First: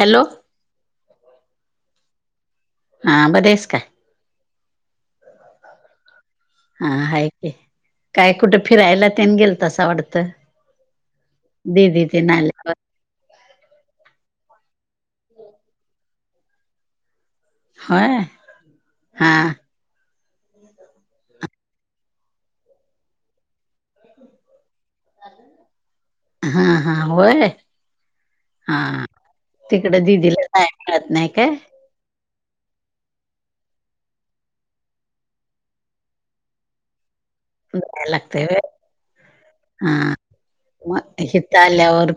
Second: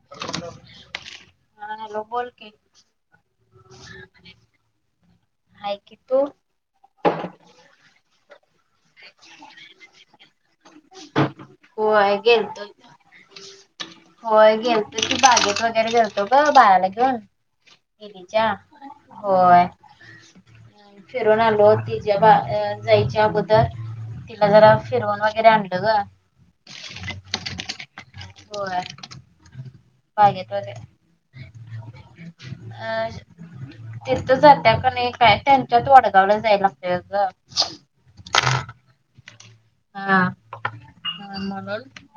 Hello. हा hello बोल की. हा बरी आहेस काय? हा की तू? आ हयकी काय कुठे फिरायला तेन गेल तसं आवडत? दीदी होय ते नाही. गेलतो. होय गेलतो की बागेत वगैरे घेलतो ग बाळाला घेऊन. होय लीच्या हा होय. फिरून आलो तिच्या बा जायच्या अगोदर जरा फिरवून वगैरे आणलंग. हा हा वय. हा होय तिकडं दिदीला बागेत जाय वगैरे मिळत नाही काय? [inaudible] तिथ जात्या का नाही काय त्यांच्यात वडगावला जाय लागत. या लागते व. हा मग हित म्हणून आल्यावर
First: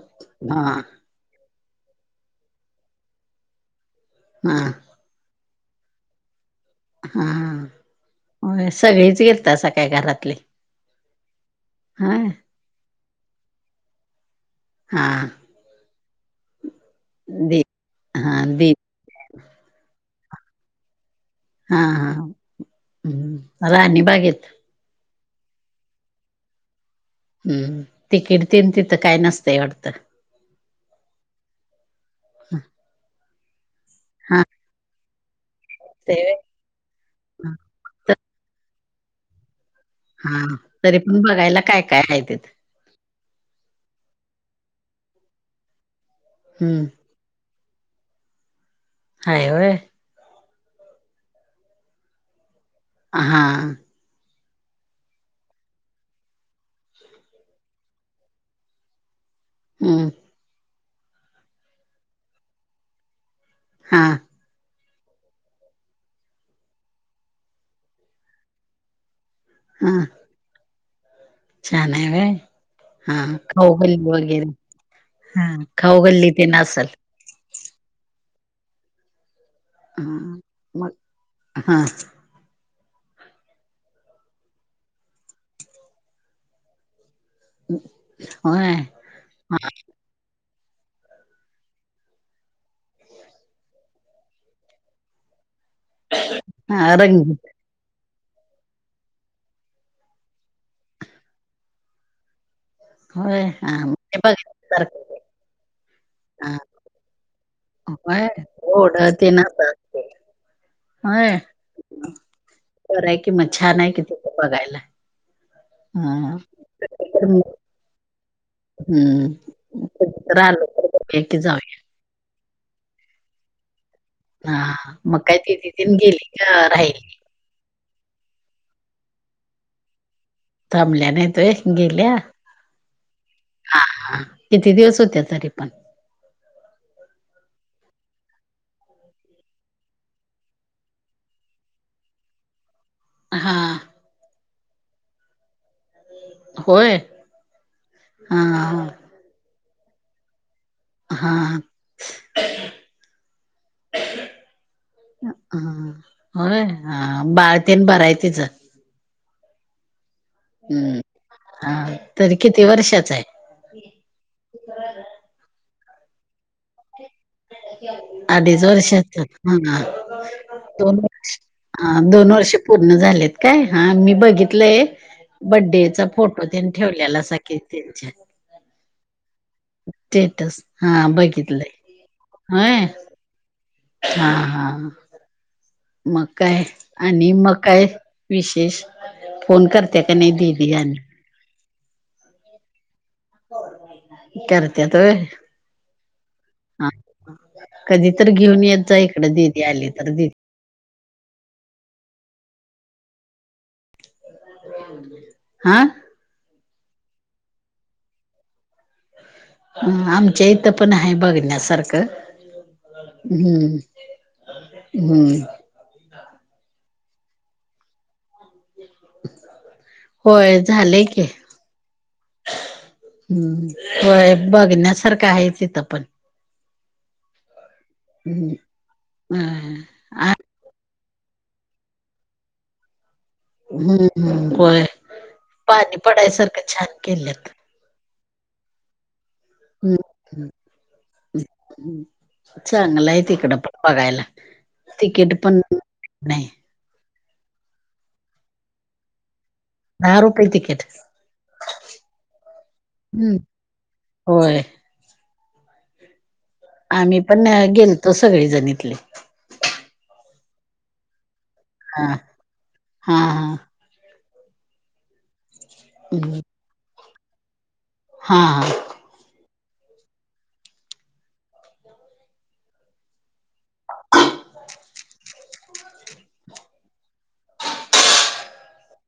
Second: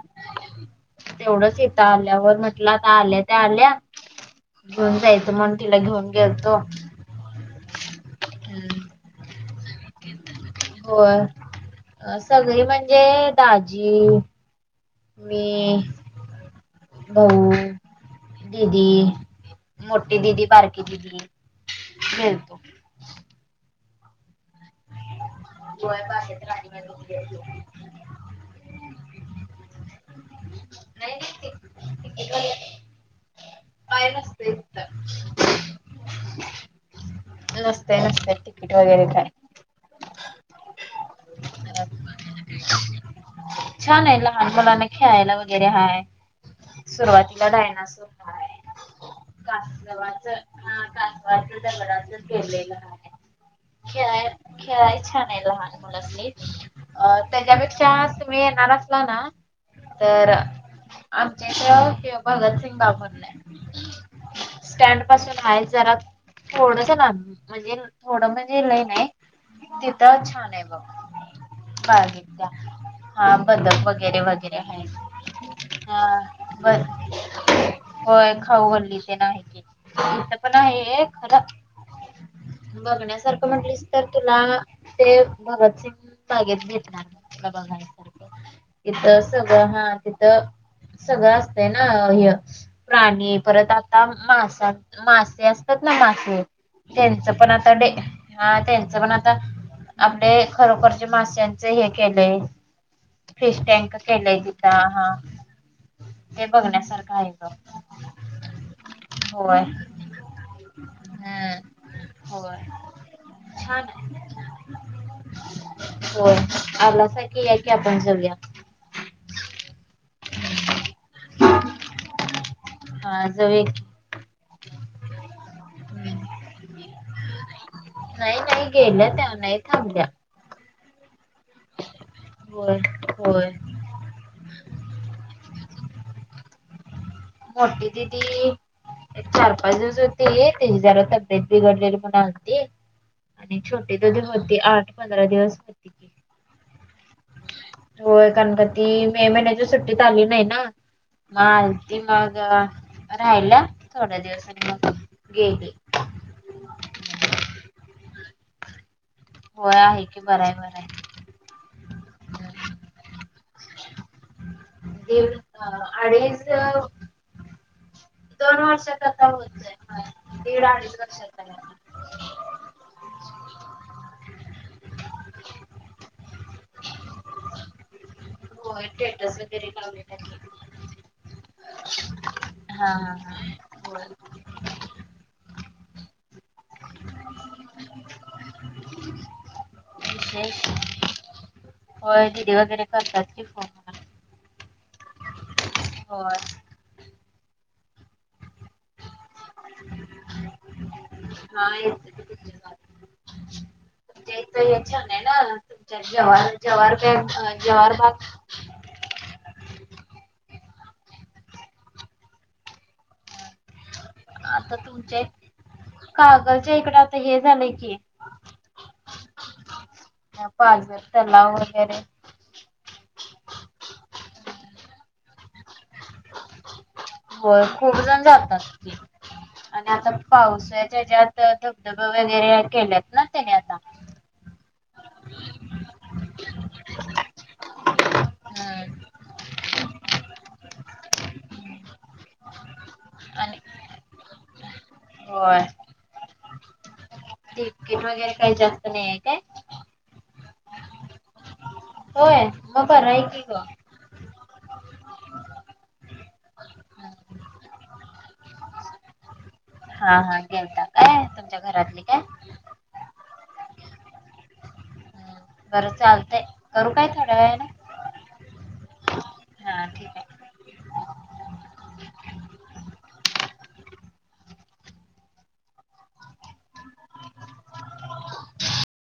हा. तेवढंच येतं आल्यावर म्हटलं आता आल्या त्या आल्या हा घेऊन जायचं म्हण. तिला घेऊन गेलतो. हा हो सगळीच गेलतास काय घरातले. होय सगळी म्हणजे दाजी, हा मी. भाऊ, दि हा दि दीदी, मोठी दिदी, बारकी दिदी हा हा गेलतो. हम्म राणी बागेत. होय बाहेर राणी बागेत गेलतो. हम्म तिकिडतेन तिथं काय नसतंय वाटतं? नाही, नाही तिकिट पाय नसत तर. [inaudible] ते. नसते नसते तिकीट वगैरे काय. हा तरी पण बघायला काय काय आहे ते. [inaudible] छान आहे लहान मला नाही खेळायला वगैरे हाय. हम्म. सुरुवातीला डायनासोर हाय होय कावाच. [unintelligible] हा कासवाच दगडांच केेलेलं आहे. हा. खेळाय खेळाय छान आहे लहान मुलाली अ त्याच्यापेक्षा मी येनार असल ना, हम्म तर आमच्या इथ ह्यो भगतसिंग बाबर नाय.. हा. स्टँड पासून आहे जरा थोडस लांब म्हणजे थोडं म्हणजे लई नई हा तिथं छान आहे बघ छान आहे होय बागिक. [unintelligible] हा बंदक वगैरे. हा वगैरेआहेत. खाऊ हा गल्ली तेन बर. असल होय खाऊ गल्ली ते नाही की हा इथ पण मग आहे खर. हा बघण्या सारखं म्हटलीस तर तुला ते भगतसिंगून बागेत भेटणार. बघ. [unintelligible] होय. तिथ सगळं हा तिथं. सगळं असतं ना हे प्राणी परत आता मासात मासे अस. असतात ना, मासे हा त्यांच रंगीत पण. त डे हा त्यांचं पण आता आपले खरोखरच्या माश्यांच हे केलंय. होय फिश हा टँक केलंय तिथं बघाारख. हा [unintelligible] ते हा बघण्यासारखं आहे बघ. व्हय [unintelligible] रड ते ना. होय होय हम्म होय पर हाय कि म छान आहे किती बघायला. अ. [inaudible] होय आपलासा [unintelligible] क या की आपण जाऊया. हम्म राहिली [unintelligible] की जाऊ या. हा जाऊया की. हा मग काय ती तिथन गेली का राहिली. नाही नाही गेल्या त्या नाही थांबल्या. थांबल्या नाही तुय गेल्या. होय होय. हा किती दिवस होते तरी पण? मोठ्ठी दिदी. एक, चार, पाच दिवस होते तेजी जरा तब्येत बिघडलेली म्हणावती. हा आणि छोटी दीदीहोती आठ पंधरा दिवस. होय होय हा गणगती मे महिन्याच्या सुट्टीत आली नाही ना हा ऊ मग राहयला थोड्या दिवसा मग हा गेले. होय बाळतेन बरायतीच. होय आहे की बराय बराय. हम्म हा तर किती वर्षाच आहे. [unintelligible] अडीच. दोन अडीच वर्षात वर्षाचा आता होतय हा होय दीड अडीच दोन वर्ष वर्षात आहे. ह दोन वर्षे पूर्ण झालेत काय हा मी बघितलंय. बर्थडेचा फोटो तेन ठेवलेलासा की त्यांच्या. होय टेटस स्टेटस हा बघितलंय होय. [inaudible] हा हा. मकाय आणि मकाय विशेष. फोन करत्या क नाही विशेष दिवीयानि होय दिदी वगैरे करतात. की फोन मला. करत्यात व्हय. होय हा कधी तर घेऊन येत जा इकडे दीदी आली तर. हा येते. तुमच्या इ हे छान आहे ना हा तम ज ज्हरग जव्हरबाग. हम आमच्या इथं पण आहे बघण्यासारखं हम्म. आता तुमच्या हम्म कागलच्या इकडे आता हे झालंय की, होय पाझर झालंय की तलाव वगैरे. हम्म हम, बघण्यासारखं आहे तिथं पण. होय खूप जण जातात. हम्म ते आणि आता हा पाऊस आहे. तेजात धबधब वगैरे केल्यात ना? त्याने आता. हम्मम्! होय पाणी पडायसारखं छान केलंत. हम [unintelligible] चांगलय. तिकडं आणि पण बघायला तिकीट पण होय नाही. तिकीट वगैरे काही जास्त नाही आहेे काय? दहा रुपये टिकट. होय मग बर की ग! होय. आम्ही पण गेलतो सगळेजण इथले. हा हा, गेलता काय तुमच्या घरातली हा! काय? हा, हा हम्म, बरं चालतंय करू काय थोड्या वेळन. हा, हा. हा ठीक हाय. [inaudible] [inaudible]